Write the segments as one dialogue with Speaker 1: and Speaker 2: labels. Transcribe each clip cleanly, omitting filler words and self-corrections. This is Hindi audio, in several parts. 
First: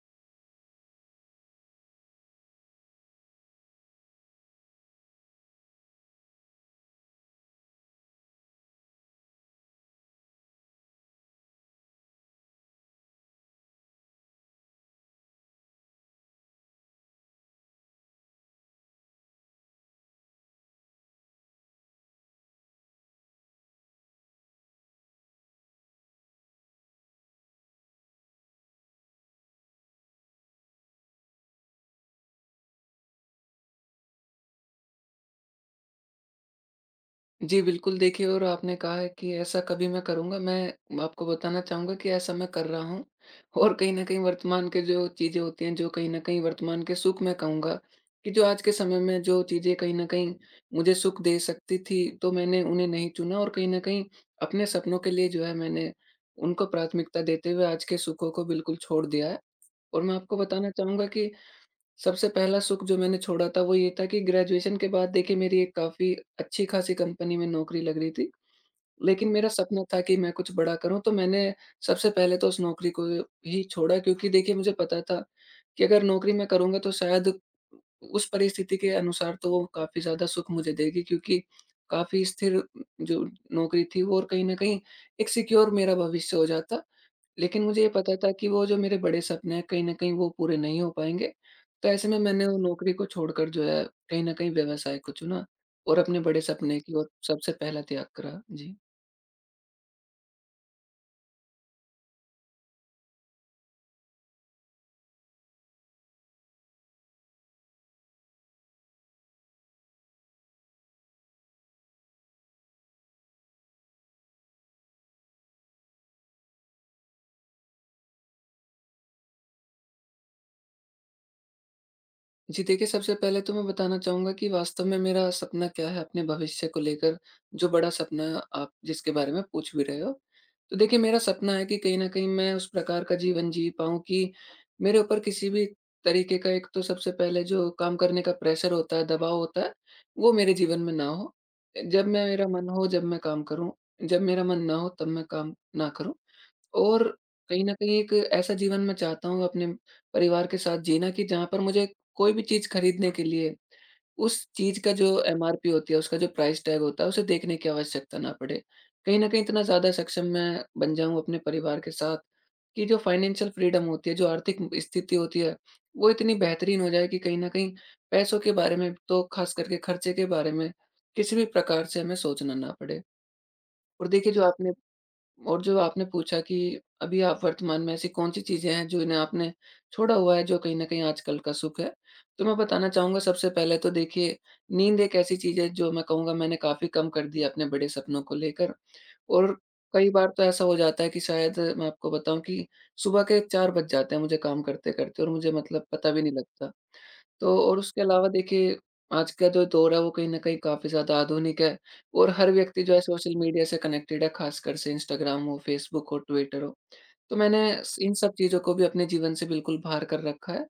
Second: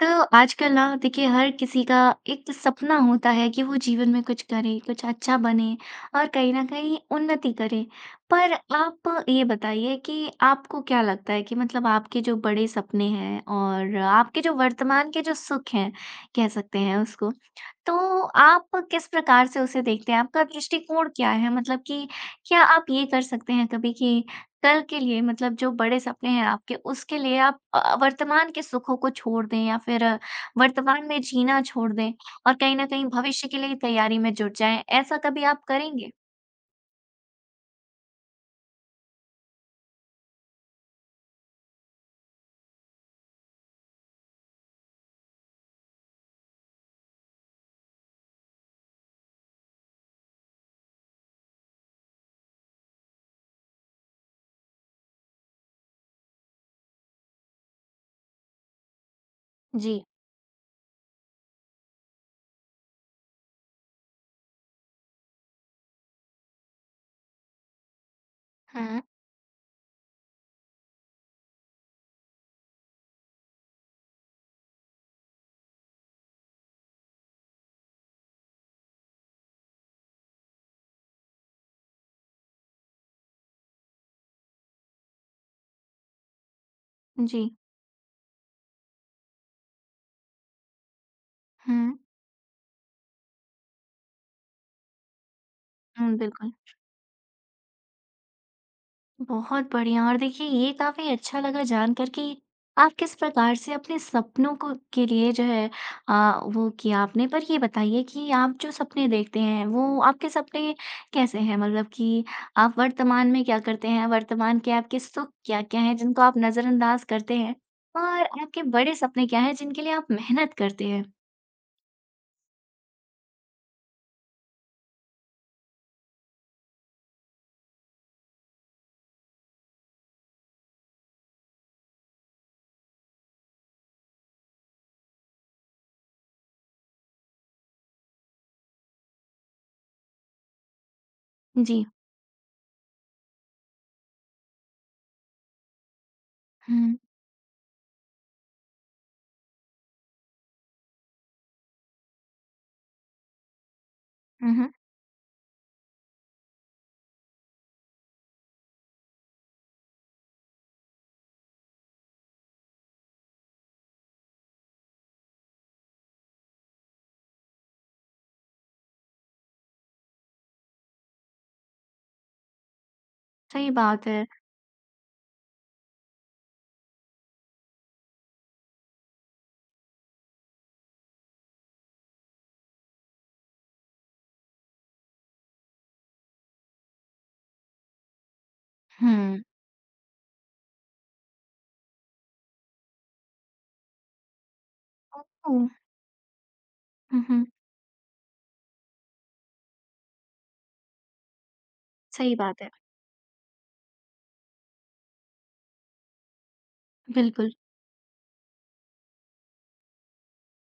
Speaker 1: तो आजकल ना देखिए हर किसी का एक सपना होता है कि वो जीवन में कुछ करे, कुछ अच्छा बने और कहीं न कहीं उन्नति करे। पर आप ये बताइए कि आपको क्या लगता है कि मतलब आपके जो बड़े सपने हैं और आपके जो वर्तमान के जो सुख हैं, कह सकते हैं उसको, तो आप किस प्रकार से उसे देखते हैं? आपका दृष्टिकोण क्या है? मतलब कि क्या आप ये कर सकते हैं कभी कि कल के लिए मतलब जो बड़े सपने हैं आपके उसके लिए आप वर्तमान के सुखों को छोड़ दें या फिर वर्तमान में जीना छोड़ दें और कहीं न कहीं भविष्य के लिए तैयारी में जुट जाएँ। ऐसा कभी आप करेंगे?
Speaker 2: जी, बिल्कुल देखिए। और आपने कहा है कि ऐसा कभी मैं करूँगा। मैं आपको बताना चाहूँगा कि ऐसा मैं कर रहा हूँ और कहीं न कहीं वर्तमान के जो चीज़ें होती हैं, जो कहीं न कहीं वर्तमान के सुख मैं कहूँगा कि जो आज के समय में जो चीज़ें कहीं न कहीं मुझे सुख दे सकती थी, तो मैंने उन्हें नहीं चुना और कहीं न कहीं अपने सपनों के लिए जो है मैंने उनको प्राथमिकता देते हुए आज के सुखों को बिल्कुल छोड़ दिया है।
Speaker 1: जी।
Speaker 2: और मैं आपको बताना चाहूँगा कि सबसे पहला सुख जो मैंने छोड़ा था वो ये था कि ग्रेजुएशन के बाद देखिए मेरी एक काफ़ी अच्छी-खासी कंपनी में नौकरी लग रही थी।
Speaker 1: हुँ।
Speaker 2: लेकिन मेरा सपना था कि मैं कुछ बड़ा करूँ, तो मैंने सबसे पहले तो उस नौकरी को ही छोड़ा, क्योंकि देखिए मुझे पता था कि अगर नौकरी मैं करूँगा तो शायद उस परिस्थिति के अनुसार तो वो काफ़ी ज़्यादा सुख मुझे देगी, क्योंकि काफ़ी स्थिर जो नौकरी थी वो, और कहीं न कहीं एक सिक्योर मेरा भविष्य हो जाता।
Speaker 1: जी।
Speaker 2: लेकिन मुझे ये पता था कि वो जो मेरे बड़े सपने हैं, कहीं न कहीं वो पूरे नहीं हो पाएँगे। तो ऐसे में मैंने वो नौकरी को छोड़कर जो है, कहीं न कहीं व्यवसाय को चुना और
Speaker 1: हुँ,
Speaker 2: अपने बड़े
Speaker 1: बिल्कुल।
Speaker 2: सपने की ओर सबसे पहला त्याग करा। जी।
Speaker 1: बहुत बढ़िया और देखिए ये काफी अच्छा लगा जानकर कि आप किस प्रकार से अपने सपनों को के लिए जो है वो किया आपने। पर ये बताइए कि आप जो सपने देखते हैं वो आपके सपने कैसे हैं? मतलब कि आप वर्तमान में क्या करते हैं? वर्तमान के आपके सुख क्या क्या हैं जिनको आप नजरअंदाज करते हैं और आपके बड़े सपने क्या हैं जिनके लिए आप मेहनत करते हैं?
Speaker 2: जी देखिए, सबसे पहले तो मैं बताना चाहूँगा कि वास्तव में मेरा सपना क्या है अपने भविष्य को लेकर, जो बड़ा सपना आप जिसके बारे में पूछ भी रहे हो। तो देखिए, मेरा सपना है कि कहीं न कहीं मैं उस प्रकार का जीवन जी पाऊँ कि मेरे ऊपर किसी भी तरीके का एक तो सबसे पहले जो काम करने का प्रेशर होता है, दबाव होता है, वो मेरे जीवन में ना हो।
Speaker 1: जी।
Speaker 2: जब मैं मेरा मन हो, जब मैं काम करूँ, जब मेरा मन ना हो, तब मैं काम ना करूँ।
Speaker 1: हम्म।
Speaker 2: और कहीं न कहीं एक ऐसा जीवन मैं चाहता हूँ अपने परिवार के साथ जीना कि जहाँ पर मुझे कोई भी चीज़ खरीदने के लिए, उस
Speaker 1: हम्म।
Speaker 2: चीज़ का जो एमआरपी होती है, उसका जो प्राइस टैग होता है, उसे देखने की आवश्यकता ना पड़े। कहीं न कहीं इतना ज़्यादा सक्षम मैं बन जाऊँ अपने परिवार के साथ कि जो फाइनेंशियल फ्रीडम होती है, जो आर्थिक स्थिति होती है, वो इतनी बेहतरीन हो जाए कि कहीं न कहीं पैसों के बारे में, तो ख़ास करके खर्चे के बारे में किसी भी प्रकार से हमें सोचना ना पड़े।
Speaker 1: सही बात
Speaker 2: और
Speaker 1: है।
Speaker 2: देखिए जो आपने पूछा कि अभी आप वर्तमान में ऐसी कौन-सी चीज़ें हैं जो इन्हें आपने छोड़ा हुआ है, जो कहीं न कहीं आजकल का सुख है? तो मैं बताना चाहूँगा सबसे पहले तो देखिए, नींद एक ऐसी चीज़ है जो मैं कहूँगा मैंने काफ़ी कम कर दी है अपने बड़े सपनों को लेकर।
Speaker 1: हम्म।
Speaker 2: और कई बार तो ऐसा हो जाता है कि शायद मैं आपको बताऊँ कि सुबह के 4 बज जाते हैं मुझे काम करते-करते और मुझे
Speaker 1: ओह,
Speaker 2: मतलब पता भी नहीं लगता।
Speaker 1: हम्म हम्म,
Speaker 2: तो और उसके अलावा देखिए, आज का जो दौर है वो कहीं न कहीं काफ़ी ज़्यादा आधुनिक है और
Speaker 1: सही
Speaker 2: हर
Speaker 1: बात है।
Speaker 2: व्यक्ति जो है सोशल मीडिया से कनेक्टेड है, ख़ासकर से इंस्टाग्राम हो, फ़ेसबुक हो, ट्विटर हो। तो
Speaker 1: बिल्कुल।
Speaker 2: मैंने स इन सब चीज़ों को भी अपने जीवन से बिल्कुल बाहर कर रखा है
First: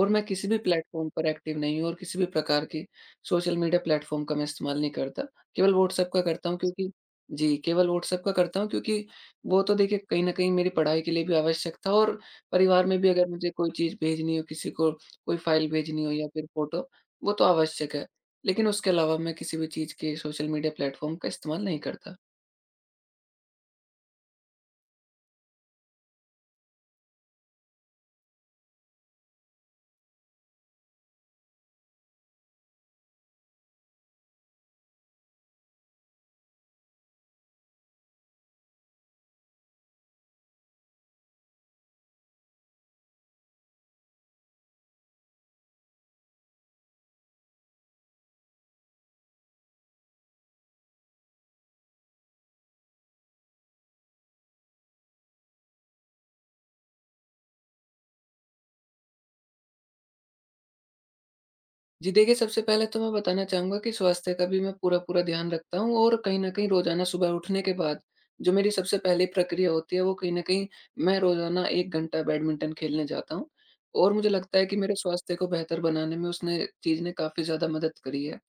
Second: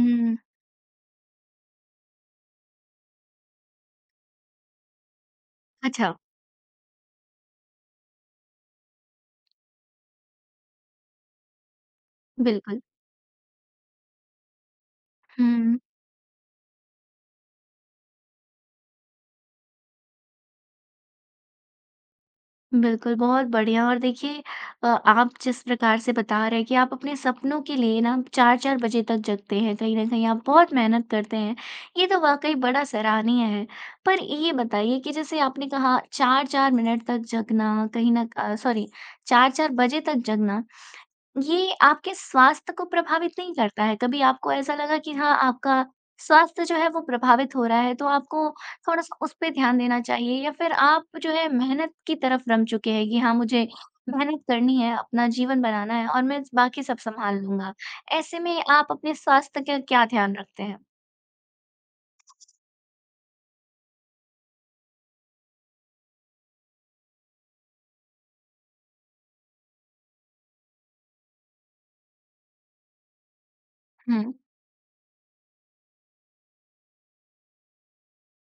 Speaker 2: और मैं किसी भी प्लेटफ़ॉर्म पर एक्टिव नहीं हूँ और किसी भी प्रकार की सोशल मीडिया प्लेटफ़ॉर्म का मैं इस्तेमाल नहीं करता। केवल व्हाट्सएप
Speaker 1: अच्छा।
Speaker 2: का करता हूँ, क्योंकि जी, केवल व्हाट्सएप का करता हूँ, क्योंकि वो तो देखिए कहीं न कहीं मेरी पढ़ाई के लिए भी आवश्यक था और
Speaker 1: बिल्कुल।
Speaker 2: परिवार में भी अगर मुझे कोई चीज़ भेजनी हो, किसी को कोई फ़ाइल
Speaker 1: हुँ,
Speaker 2: भेजनी हो या फिर फ़ोटो, वो तो आवश्यक है। लेकिन उसके अलावा मैं किसी भी चीज़ के सोशल मीडिया प्लेटफ़ॉर्म का इस्तेमाल नहीं करता।
Speaker 1: बिल्कुल, बहुत बढ़िया और देखिए आप जिस प्रकार से बता रहे हैं कि आप अपने सपनों के लिए ना 4-4 बजे तक जगते हैं, कहीं न कहीं आप बहुत मेहनत करते हैं, ये तो वाक़ई बड़ा सराहनीय है। पर ये बताइए कि जैसे आपने कहा 4-4 मिनट तक जगना, कहीं न अ, सॉरी 4-4 बजे तक जगना, ये आपके स्वास्थ्य को प्रभावित नहीं करता है? कभी आपको ऐसा लगा कि हाँ, आपका स्वास्थ्य जो है वो प्रभावित हो रहा है, तो आपको थोड़ा-सा उस पे ध्यान देना चाहिए या फिर आप जो है मेहनत की तरफ रम चुके हैं कि हाँ, मुझे मेहनत करनी है, अपना जीवन बनाना है और मैं बाकी सब सँभाल लूँगा। ऐसे में आप अपने स्वास्थ्य का क्या ध्यान रखते हैं?
Speaker 2: जी देखिए, सबसे पहले तो मैं बताना चाहूँगा कि स्वास्थ्य का भी मैं पूरा-पूरा ध्यान रखता हूँ और कहीं न कहीं रोज़ाना सुबह उठने के बाद, जो मेरी सबसे पहली प्रक्रिया होती है वो कहीं न कहीं, मैं रोज़ाना 1 घंटा बैडमिंटन खेलने जाता हूँ। और
Speaker 1: हुँ।
Speaker 2: मुझे लगता है कि मेरे स्वास्थ्य को बेहतर बनाने में उसने चीज़ ने काफ़ी ज़्यादा मदद करी है।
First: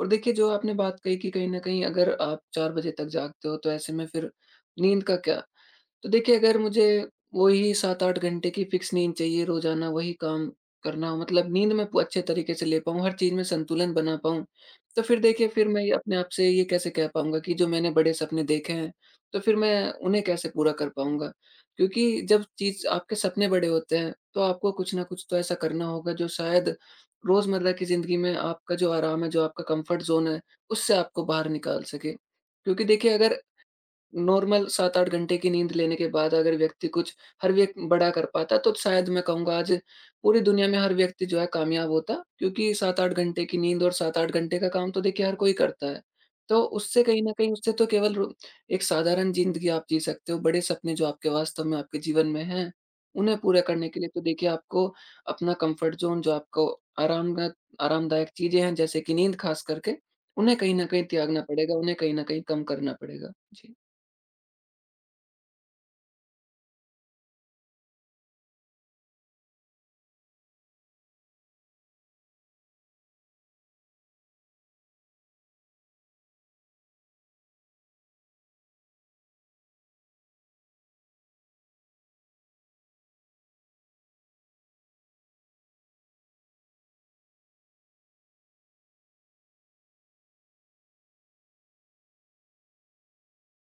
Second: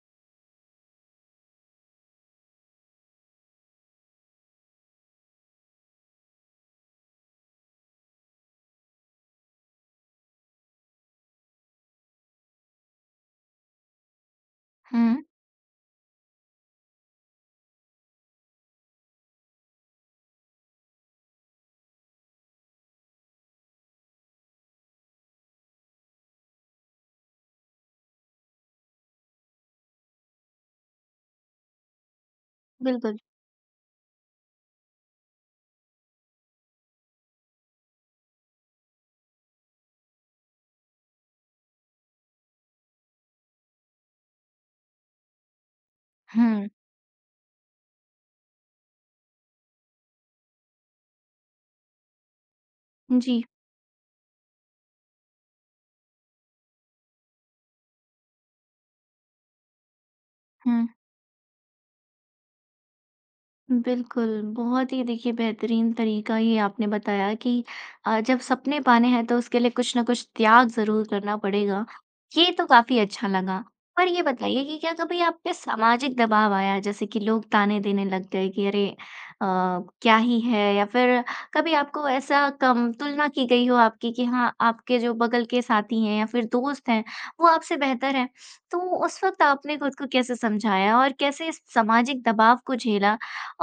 Speaker 2: और देखिए जो आपने बात कही कि कहीं न कहीं अगर आप 4 बजे तक जागते हो तो ऐसे में फिर नींद का क्या? तो देखिए अगर मुझे वही 7-8 घंटे की फिक्स नींद चाहिए रोज़ाना, वही काम करना हो, मतलब नींद मैं प अच्छे तरीके से ले पाऊँ, हर चीज़ में संतुलन बना पाऊँ, तो फिर
Speaker 1: हुँ,
Speaker 2: देखिए फिर मैं ये अपने आप से ये कैसे कह पाऊँगा कि जो मैंने बड़े सपने देखे हैं, तो फिर मैं उन्हें कैसे पूरा कर पाऊँगा? क्योंकि जब चीज़ आपके सपने बड़े होते हैं, तो आपको कुछ न कुछ तो ऐसा करना होगा जो शायद रोज़मर्रा की ज़िंदगी में आपका जो आराम है, जो आपका कम्फ़र्ट ज़ोन है, उससे आपको बाहर निकाल सके। क्योंकि देखिए
Speaker 1: बिल्कुल।
Speaker 2: अगर नॉर्मल 7-8 घंटे की नींद लेने के बाद अगर व्यक्ति कुछ हर व्यक बड़ा कर पाता, तो शायद मैं कहूँगा आज पूरी दुनिया में हर व्यक्ति जो है कामयाब होता। क्योंकि 7-8 घंटे की नींद और 7-8 घंटे का काम तो देखिए हर कोई करता है। तो
Speaker 1: हुँ,
Speaker 2: उससे कहीं न कहीं, उससे तो केवल रु एक साधारण ज़िंदगी आप जी सकते हो। बड़े सपने जो आपके वास्तव में आपके जीवन में हैं, उन्हें
Speaker 1: जी।
Speaker 2: पूरा करने के लिए तो देखिए आपको अपना कम्फ़र्ट ज़ोन जो आपको आरामगत आरामदायक चीज़ें हैं जैसे कि नींद ख़ास करके, उन्हें कहीं
Speaker 1: हुँ।
Speaker 2: न कहीं त्यागना पड़ेगा, उन्हें कहीं न कहीं कम करना पड़ेगा। जी।
Speaker 1: बिल्कुल, बहुत ही देखिए बेहतरीन तरीका ये आपने बताया कि जब सपने पाने हैं तो उसके लिए कुछ न कुछ त्याग ज़रूर करना पड़ेगा। ये तो काफ़ी अच्छा लगा। पर ये बताइए कि क्या कभी आप पे सामाजिक दबाव आया जैसे कि लोग ताने देने लग गए कि अरे अ, क्या ही है? या फिर कभी आपको ऐसा कम तुलना की गई हो आपकी कि हाँ, आपके जो बगल के साथी हैं या फिर दोस्त हैं, वो आपसे बेहतर हैं। तो उस वक़्त आपने खुद को कैसे समझाया और कैसे इस सामाजिक दबाव को झेला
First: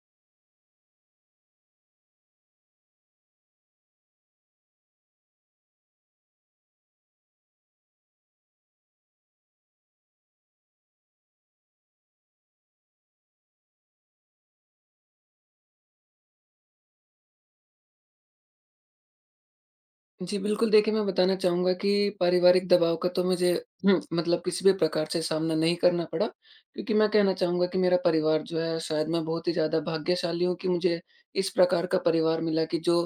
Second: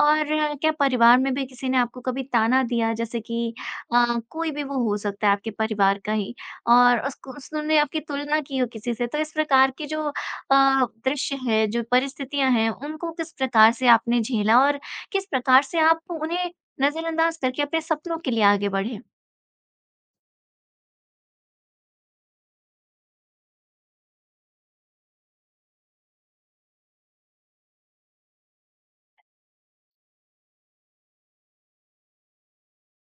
Speaker 1: और क्या परिवार में भी किसी ने आपको कभी ताना दिया? जैसे कि अ, कोई भी वो हो सकता है आपके परिवार का ही और उसको उसने आपकी तुलना की हो किसी से, तो इस प्रकार की जो दृश्य है, जो परिस्थितियां हैं उनको किस प्रकार से आपने झेला और किस प्रकार से आप उन्हें नजरअंदाज करके अपने सपनों के लिए आगे बढ़े?
Speaker 2: जी, बिल्कुल देखिए, मैं बताना चाहूँगा कि पारिवारिक दबाव का तो मुझे मतलब किसी भी प्रकार से सामना नहीं करना पड़ा, क्योंकि मैं कहना चाहूँगा कि मेरा परिवार जो है, शायद मैं बहुत ही ज़्यादा भाग्यशाली हूँ कि मुझे इस प्रकार का परिवार मिला कि जो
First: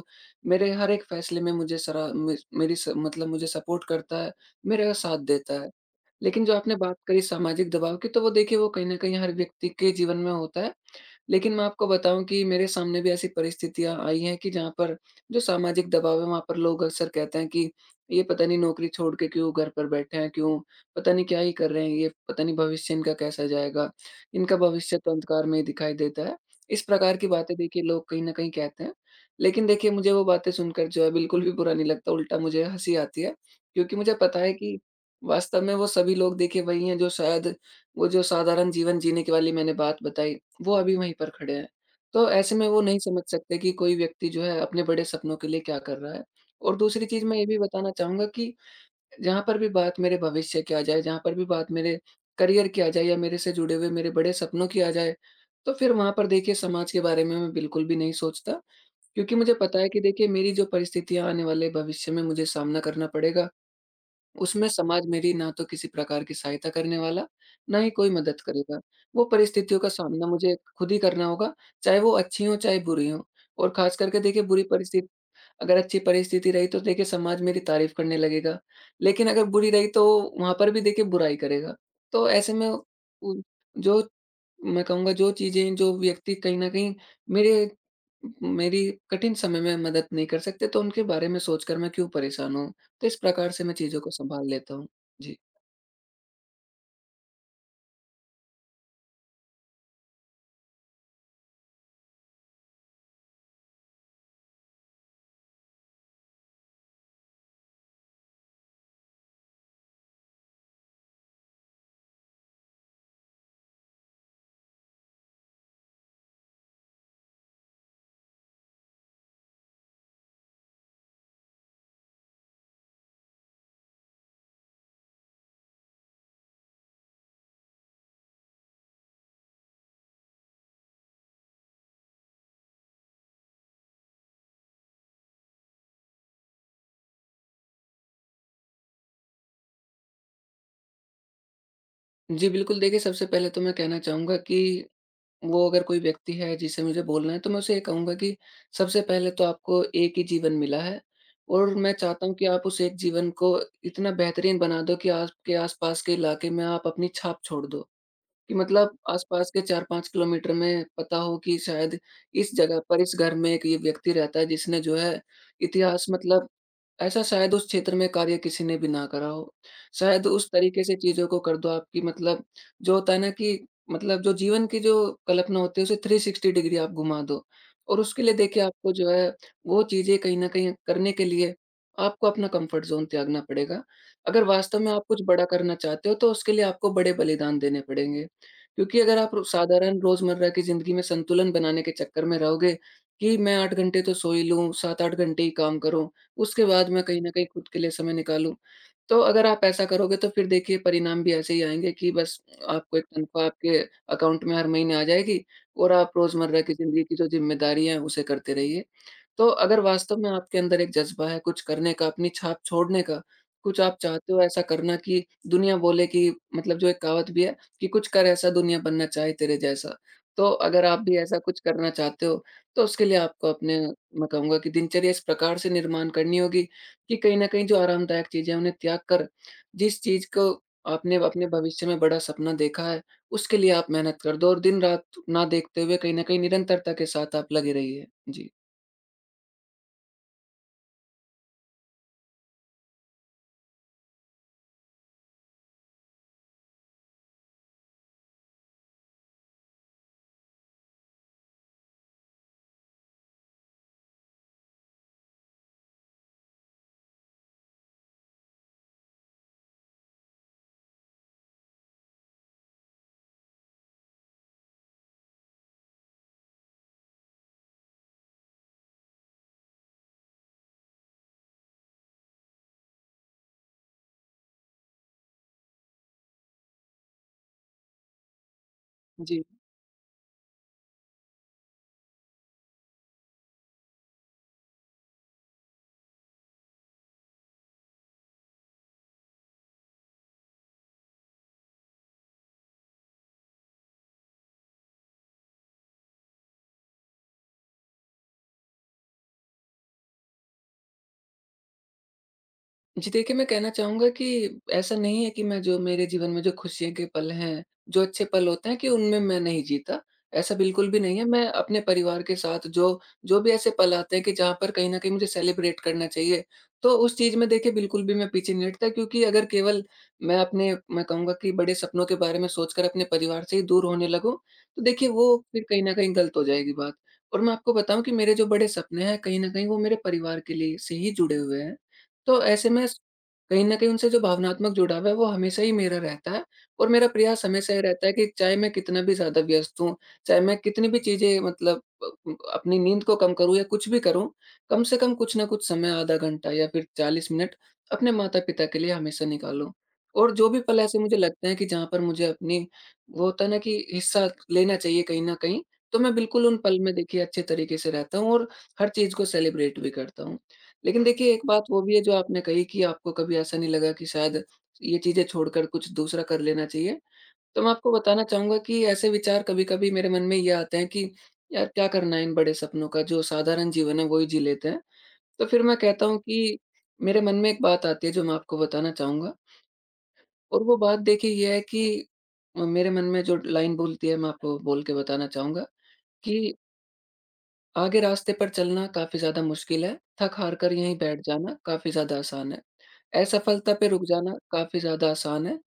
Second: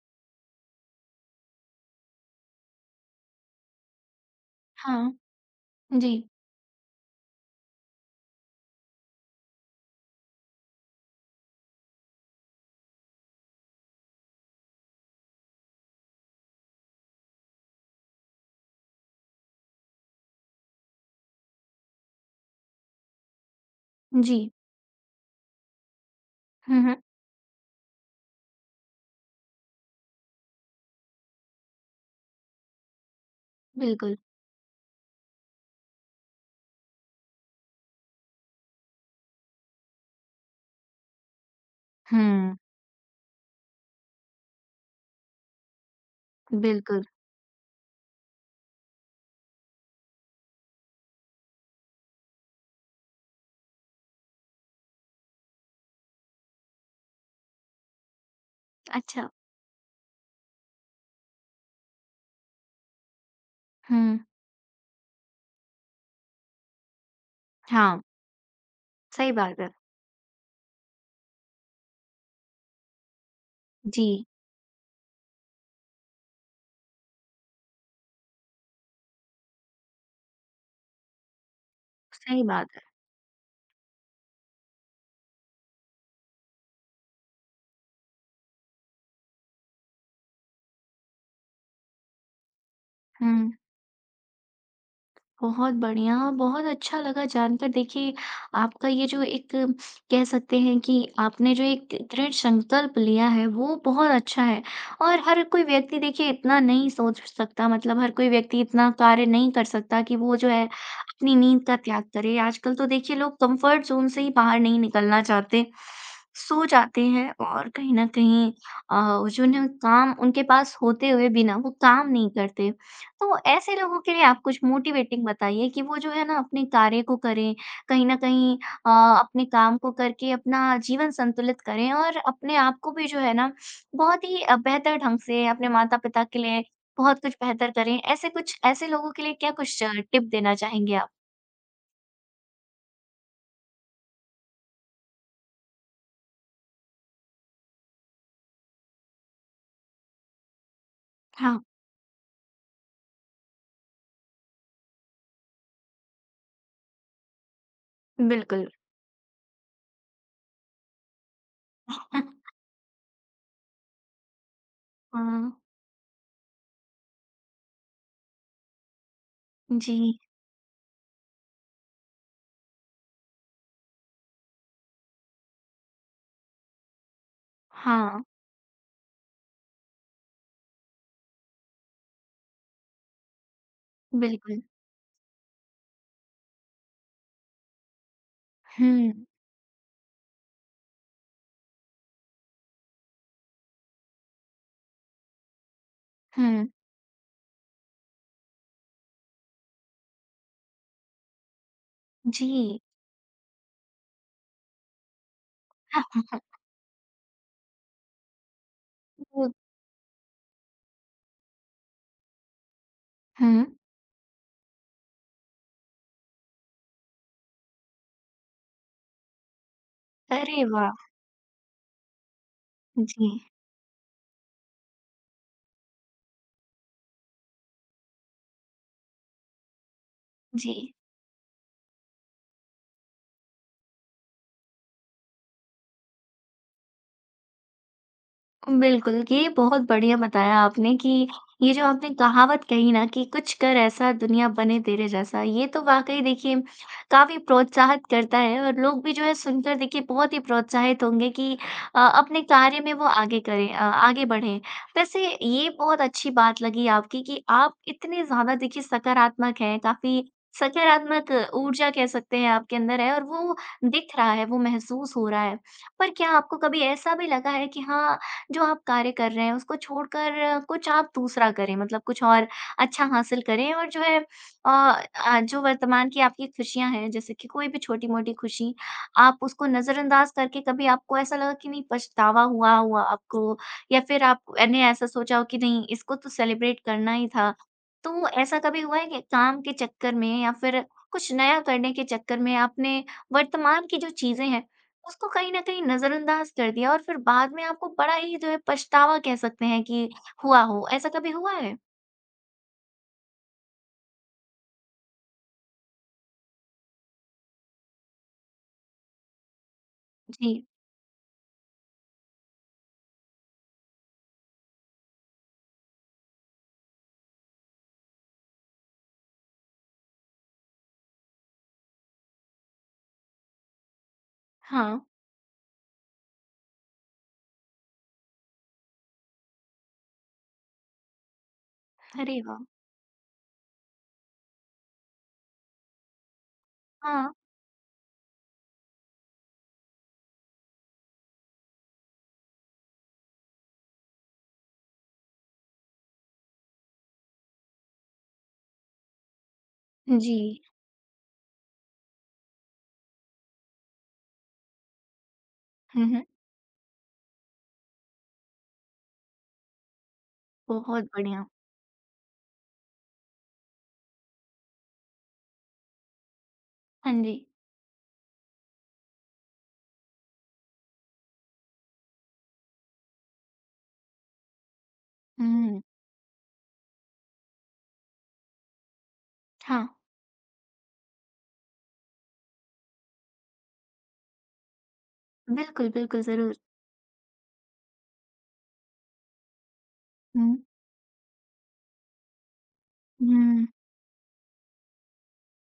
Speaker 2: मेरे हर एक फैसले में मुझे सरा मे मेरी स मतलब मुझे सपोर्ट करता है, मेरा
Speaker 1: हाँ,
Speaker 2: साथ देता है।
Speaker 1: जी,
Speaker 2: लेकिन जो आपने बात करी सामाजिक दबाव की, तो वो देखिए वो कहीं न कहीं हर व्यक्ति के जीवन में होता है। लेकिन मैं आपको बताऊँ कि मेरे सामने भी ऐसी परिस्थितियाँ आई हैं कि जहाँ पर जो सामाजिक दबाव है, वहाँ पर लोग अक्सर कहते हैं कि ये पता नहीं नौकरी छोड़ के क्यों घर पर बैठे हैं, क्यों पता नहीं क्या ही कर रहे हैं ये, पता नहीं भविष्य इनका कैसा जाएगा,
Speaker 1: जी।
Speaker 2: इनका भविष्य तो अंधकार में ही दिखाई देता है।
Speaker 1: हुँ,
Speaker 2: इस
Speaker 1: हुँ,
Speaker 2: प्रकार की बातें देखिए लोग कहीं न कहीं कहते हैं। लेकिन देखिए मुझे वो बातें सुनकर जो है बिल्कुल भी बुरा नहीं लगता, उल्टा मुझे हँसी आती है, क्योंकि मुझे
Speaker 1: बिल्कुल।
Speaker 2: पता है कि वास्तव में वो सभी लोग देखिए वही हैं जो शायद वो जो साधारण जीवन जीने की वाली मैंने बात बताई, वो अभी वहीं पर खड़े हैं। तो
Speaker 1: हुँ,
Speaker 2: ऐसे में वो नहीं समझ सकते कि कोई व्यक्ति जो है अपने बड़े सपनों के लिए क्या कर रहा है। और
Speaker 1: बिल्कुल।
Speaker 2: दूसरी चीज़ मैं ये भी बताना चाहूँगा कि जहाँ पर भी बात मेरे भविष्य की आ जाए, जहाँ पर भी बात मेरे करियर की आ जाए या मेरे से जुड़े हुए मेरे बड़े सपनों की आ जाए, तो फिर वहाँ पर देखिए समाज के बारे में मैं बिल्कुल भी नहीं सोचता।
Speaker 1: अच्छा।
Speaker 2: क्योंकि मुझे पता है कि देखिए मेरी जो परिस्थितियाँ आने वाले भविष्य में मुझे सामना करना पड़ेगा,
Speaker 1: हुँ,
Speaker 2: उसमें समाज मेरी ना तो किसी प्रकार की सहायता करने वाला, ना ही
Speaker 1: हाँ,
Speaker 2: कोई मदद करेगा। वो
Speaker 1: सही बात है।
Speaker 2: परिस्थितियों का सामना मुझे खुद ही करना होगा, चाहे वो अच्छी हों, चाहे बुरी हों। और ख़ास करके
Speaker 1: जी,
Speaker 2: देखिए बुरी परिस्थिति, अगर अच्छी परिस्थिति रही तो देखिए समाज मेरी तारीफ़ करने लगेगा, लेकिन अगर बुरी रही तो वहाँ पर भी देखिए बुराई करेगा। तो
Speaker 1: सही
Speaker 2: ऐसे में
Speaker 1: बात है।
Speaker 2: उ जो मैं कहूँगा जो चीज़ें जो व्यक्ति कहीं न कहीं मेरे मेरी कठिन समय में मदद नहीं कर सकते, तो उनके बारे में सोचकर मैं क्यों परेशान हूँ? तो इस
Speaker 1: हुँ।
Speaker 2: प्रकार से मैं चीज़ों को सँभाल लेता हूँ। जी।
Speaker 1: बहुत बढ़िया, बहुत अच्छा लगा जानकर देखिए आपका ये जो एक कह सकते हैं कि आपने जो एक दृढ़ संकल्प लिया है वो बहुत अच्छा है। और हर कोई व्यक्ति देखिए इतना नहीं सोच सकता, मतलब हर कोई व्यक्ति इतना कार्य नहीं कर सकता कि वो जो है अपनी नींद का त्याग करें। आजकल तो देखिए लोग कंफर्ट ज़ोन से ही बाहर नहीं निकलना चाहते, सो जाते हैं और कहीं न कहीं जो ना काम उनके पास होते हुए भी ना वो काम नहीं करते। तो ऐसे लोगों के लिए आप कुछ मोटिवेटिंग बताइए कि वो जो है ना अपने कार्य को करें, कहीं न कहीं अ, अपने काम को करके अपना जीवन संतुलित करें और अपने आप को भी जो है ना बहुत ही बेहतर ढंग से अपने माता-पिता के लिए बहुत कुछ बेहतर करें। ऐसे कुछ ऐसे लोगों के लिए क्या कुछ टिप देना चाहेंगे आप?
Speaker 2: जी, बिल्कुल देखिए, सबसे पहले तो मैं कहना चाहूँगा कि वो, अगर कोई व्यक्ति है जिससे मुझे बोलना है, तो मैं उसे ये कहूँगा कि सबसे पहले तो आपको एक ही जीवन मिला है
Speaker 1: हाँ,
Speaker 2: और मैं चाहता हूँ कि आप उस एक जीवन को इतना बेहतरीन बना दो कि आपके आस-पास के इलाके में आप अपनी छाप छोड़ दो। कि
Speaker 1: बिल्कुल।
Speaker 2: मतलब आस-पास के 4-5 किलोमीटर में पता हो कि शायद इस जगह पर, इस घर में एक ये व्यक्ति रहता है जिसने जो है,
Speaker 1: हाँ,
Speaker 2: इतिहास मतलब ऐसा शायद उस क्षेत्र में कार्य किसी ने भी ना करा हो।
Speaker 1: जी,
Speaker 2: शायद उस तरीके से चीज़ों को कर दो आप कि मतलब, जो होता है ना कि, मतलब जो जीवन की जो कल्पना होती है उसे 360 डिग्री आप घुमा दो। और
Speaker 1: हाँ,
Speaker 2: उसके लिए देखिए, आपको जो है वो चीज़ें कहीं न कहीं करने के लिए आपको अपना कम्फ़र्ट ज़ोन त्यागना पड़ेगा। अगर
Speaker 1: बिल्कुल।
Speaker 2: वास्तव में आप कुछ बड़ा करना चाहते हो, तो उसके लिए आपको बड़े बलिदान देने पड़ेंगे। क्योंकि
Speaker 1: हुँ,
Speaker 2: अगर आप रो साधारण रोज़मर्रा की ज़िंदगी में संतुलन बनाने के चक्कर में रहोगे कि मैं 8 घंटे तो सो ही लूँ, 7-8 घंटे ही काम करूँ। उसके
Speaker 1: हुँ,
Speaker 2: बाद मैं कहीं न कहीं खुद के लिए समय निकालूँ। तो अगर आप ऐसा करोगे, तो फिर देखिए परिणाम भी ऐसे ही आएँगे कि बस
Speaker 1: जी।
Speaker 2: आपको एक तनख्वाह आपके अकाउंट में हर महीने आ जाएगी और आप रोज़मर्रा की ज़िंदगी की जो ज़िम्मेदारियाँ हैं उसे करते रहिए। तो अगर वास्तव में आपके अंदर एक जज़्बा है कुछ करने का, अपनी छाप छोड़ने का,
Speaker 1: हुँ,
Speaker 2: कुछ आप चाहते हो ऐसा करना कि दुनिया बोले कि, मतलब जो एक कहावत भी है कि, कुछ कर ऐसा दुनिया बनना चाहे तेरे जैसा। तो
Speaker 1: अरे
Speaker 2: अगर
Speaker 1: वाह!
Speaker 2: आप भी ऐसा कुछ करना चाहते हो, तो उसके लिए
Speaker 1: जी,
Speaker 2: आपको अपने मैं कहूँगा कि दिनचर्या इस प्रकार से निर्माण करनी होगी कि कहीं न कहीं जो आरामदायक चीज़ें हैं, उन्हें त्याग कर जिस चीज़ को
Speaker 1: जी।
Speaker 2: आपने अपने भविष्य में बड़ा सपना देखा है, उसके लिए आप मेहनत कर दो और दिन-रात ना देखते हुए कहीं न कहीं निरंतरता के साथ आप लगे रहिए। जी।
Speaker 1: बिल्कुल, ये बहुत बढ़िया बताया आपने कि ये जो आपने कहावत कही ना कि कुछ कर ऐसा दुनिया बने तेरे जैसा, ये तो वाक़ई देखिए काफ़ी प्रोत्साहित करता है और लोग भी जो है सुनकर देखिए बहुत ही प्रोत्साहित होंगे कि अपने कार्य में वो आगे करें, आगे बढ़ें। वैसे ये बहुत अच्छी बात लगी आपकी कि आप इतने ज़्यादा देखिए सकारात्मक हैं, काफ़ी सकारात्मक ऊर्जा कह सकते हैं आपके अंदर है और वो दिख रहा है, वो महसूस हो रहा है। पर क्या आपको कभी ऐसा भी लगा है कि हाँ, जो आप कार्य कर रहे हैं उसको छोड़कर कुछ आप दूसरा करें, मतलब कुछ और अच्छा हासिल करें और जो है जो वर्तमान की आपकी खुशियाँ हैं जैसे कि कोई भी छोटी-मोटी खुशी, आप
Speaker 2: जी।
Speaker 1: उसको नज़रअंदाज करके कभी आपको ऐसा लगा कि नहीं पछतावा हुआ हुआ आपको या फिर आपने ऐसा सोचा हो कि नहीं इसको तो सेलिब्रेट करना ही था। तो ऐसा कभी हुआ है कि काम के चक्कर में या फिर कुछ नया करने के चक्कर में आपने वर्तमान की जो चीज़ें हैं उसको कहीं न कहीं नज़रअंदाज कर दिया और फिर बाद में आपको बड़ा ही जो है पछतावा कह सकते हैं कि हुआ हो, ऐसा कभी हुआ है?
Speaker 2: जी, देखिए, मैं कहना चाहूँगा कि ऐसा नहीं है कि मैं, जो मेरे जीवन में जो खुशी के पल हैं, जो अच्छे पल होते हैं कि उनमें मैं नहीं जीता,
Speaker 1: जी।
Speaker 2: ऐसा बिल्कुल भी नहीं है। मैं अपने परिवार के साथ जो जो भी ऐसे पल आते हैं कि जहाँ पर कहीं न कहीं मुझे सेलिब्रेट करना चाहिए, तो उस चीज़ में देखिए बिल्कुल भी मैं पीछे नहीं हटता, क्योंकि अगर केवल मैं कहूँगा कि बड़े सपनों के बारे में सोचकर अपने परिवार से ही दूर होने लगूँ, तो
Speaker 1: हाँ।
Speaker 2: देखिए वो फिर कहीं न कहीं गलत हो जाएगी बात। और मैं आपको बताऊँ कि मेरे जो बड़े सपने हैं, कहीं न कहीं वो मेरे परिवार के लिए से ही जुड़े हुए हैं।
Speaker 1: अरे
Speaker 2: तो
Speaker 1: वाह!
Speaker 2: ऐसे में स कहीं न कहीं उनसे जो भावनात्मक जुड़ाव है, वो हमेशा ही मेरा रहता है और मेरा
Speaker 1: हाँ।
Speaker 2: प्रयास हमेशा ये रहता है कि चाहे मैं कितना भी ज़्यादा व्यस्त हूँ, चाहे मैं कितनी भी चीज़ें मतलब अपनी नींद को कम करूँ या कुछ भी करूँ, कम से कम कुछ ना कुछ समय, आधा घंटा या फिर 40 मिनट, अपने माता-पिता के लिए हमेशा निकालूँ। और
Speaker 1: जी।
Speaker 2: जो भी पल ऐसे मुझे लगते हैं कि जहाँ पर मुझे अपनी, वो होता है ना कि, हिस्सा लेना चाहिए कहीं न कहीं, तो
Speaker 1: हुँ,
Speaker 2: मैं
Speaker 1: हुँ।
Speaker 2: बिल्कुल उन पल में देखिए अच्छे तरीके से रहता हूँ और हर चीज़ को सेलिब्रेट भी करता हूँ। लेकिन
Speaker 1: बहुत
Speaker 2: देखिए, एक
Speaker 1: बढ़िया।
Speaker 2: बात वो भी है जो आपने कही कि आपको कभी ऐसा नहीं लगा कि शायद ये चीज़ें छोड़कर कुछ दूसरा कर लेना चाहिए।
Speaker 1: हाँ जी।
Speaker 2: तो मैं आपको बताना चाहूँगा कि ऐसे विचार कभी-कभी मेरे मन में ये आते हैं कि यार, क्या करना है इन बड़े सपनों का, जो साधारण जीवन है वो ही जी लेते हैं। तो फिर मैं
Speaker 1: हुँ।
Speaker 2: कहता हूँ कि मेरे मन में एक बात आती है जो मैं आपको बताना चाहूँगा,
Speaker 1: हाँ।
Speaker 2: और वो बात देखिए ये है कि, मेरे मन में जो लाइन बोलती है मैं आपको बोल के बताना चाहूँगा
Speaker 1: बिल्कुल, बिल्कुल
Speaker 2: कि,
Speaker 1: ज़रूर।
Speaker 2: आगे रास्ते पर चलना काफ़ी ज़्यादा मुश्किल है, थक हार
Speaker 1: हुँ।
Speaker 2: कर यहीं बैठ जाना काफ़ी ज़्यादा आसान है।
Speaker 1: हुँ।
Speaker 2: असफलता पे रुक जाना काफ़ी ज़्यादा आसान है,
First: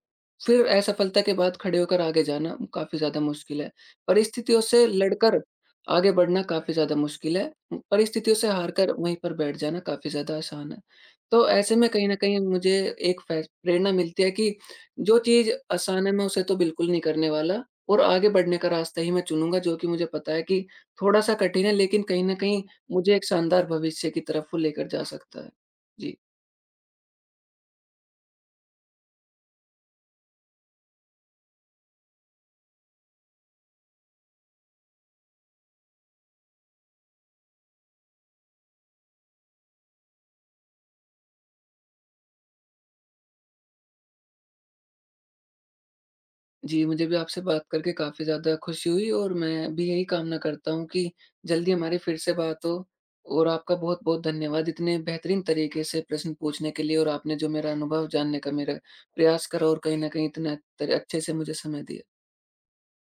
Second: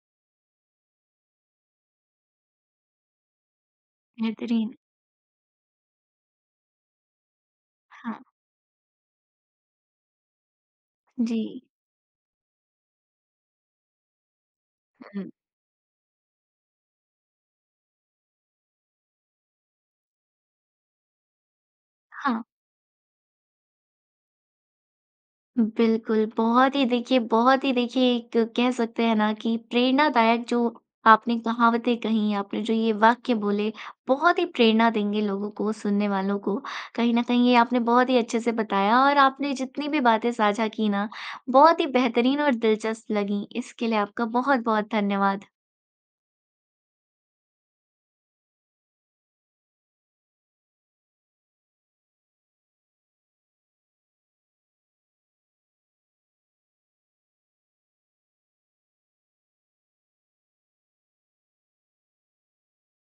Speaker 2: फिर असफलता के बाद खड़े होकर आगे जाना काफ़ी ज़्यादा मुश्किल है। परिस्थितियों
Speaker 1: बेहतरीन।
Speaker 2: से लड़कर आगे बढ़ना काफ़ी ज़्यादा मुश्किल है,
Speaker 1: हाँ।
Speaker 2: परिस्थितियों से हार कर वहीं पर बैठ जाना काफ़ी ज़्यादा आसान है।
Speaker 1: जी।
Speaker 2: तो ऐसे में कहीं न कहीं मुझे एक फै प्रेरणा मिलती है कि जो
Speaker 1: हुँ।
Speaker 2: चीज़ आसान है मैं उसे तो बिल्कुल नहीं करने वाला, और आगे बढ़ने का रास्ता ही मैं चुनूँगा, जो कि मुझे पता है कि थोड़ा-सा कठिन है, लेकिन कहीं न
Speaker 1: हाँ।
Speaker 2: कहीं मुझे एक शानदार भविष्य की तरफ वो लेकर जा सकता है। जी।
Speaker 1: बिल्कुल, बहुत ही देखिए एक कह सकते हैं ना कि प्रेरणादायक जो आपने कहावतें कहीं, आपने जो ये वाक्य बोले, बहुत ही प्रेरणा देंगे लोगों को, सुनने वालों को। कहीं न कहीं ये आपने बहुत ही अच्छे से बताया और आपने जितनी भी बातें साझा की ना, बहुत ही बेहतरीन और दिलचस्प लगीं। इसके लिए आपका बहुत-बहुत धन्यवाद।
Speaker 2: जी, मुझे भी आपसे बात करके काफ़ी ज़्यादा खुशी हुई और मैं भी यही कामना करता हूँ कि जल्दी हमारी फिर से बात हो, और आपका बहुत-बहुत धन्यवाद इतने बेहतरीन तरीके से प्रश्न पूछने के लिए और आपने जो मेरा अनुभव जानने का मेरा प्रयास करा और कहीं न कहीं इतना त अच्छे से मुझे समय दिया।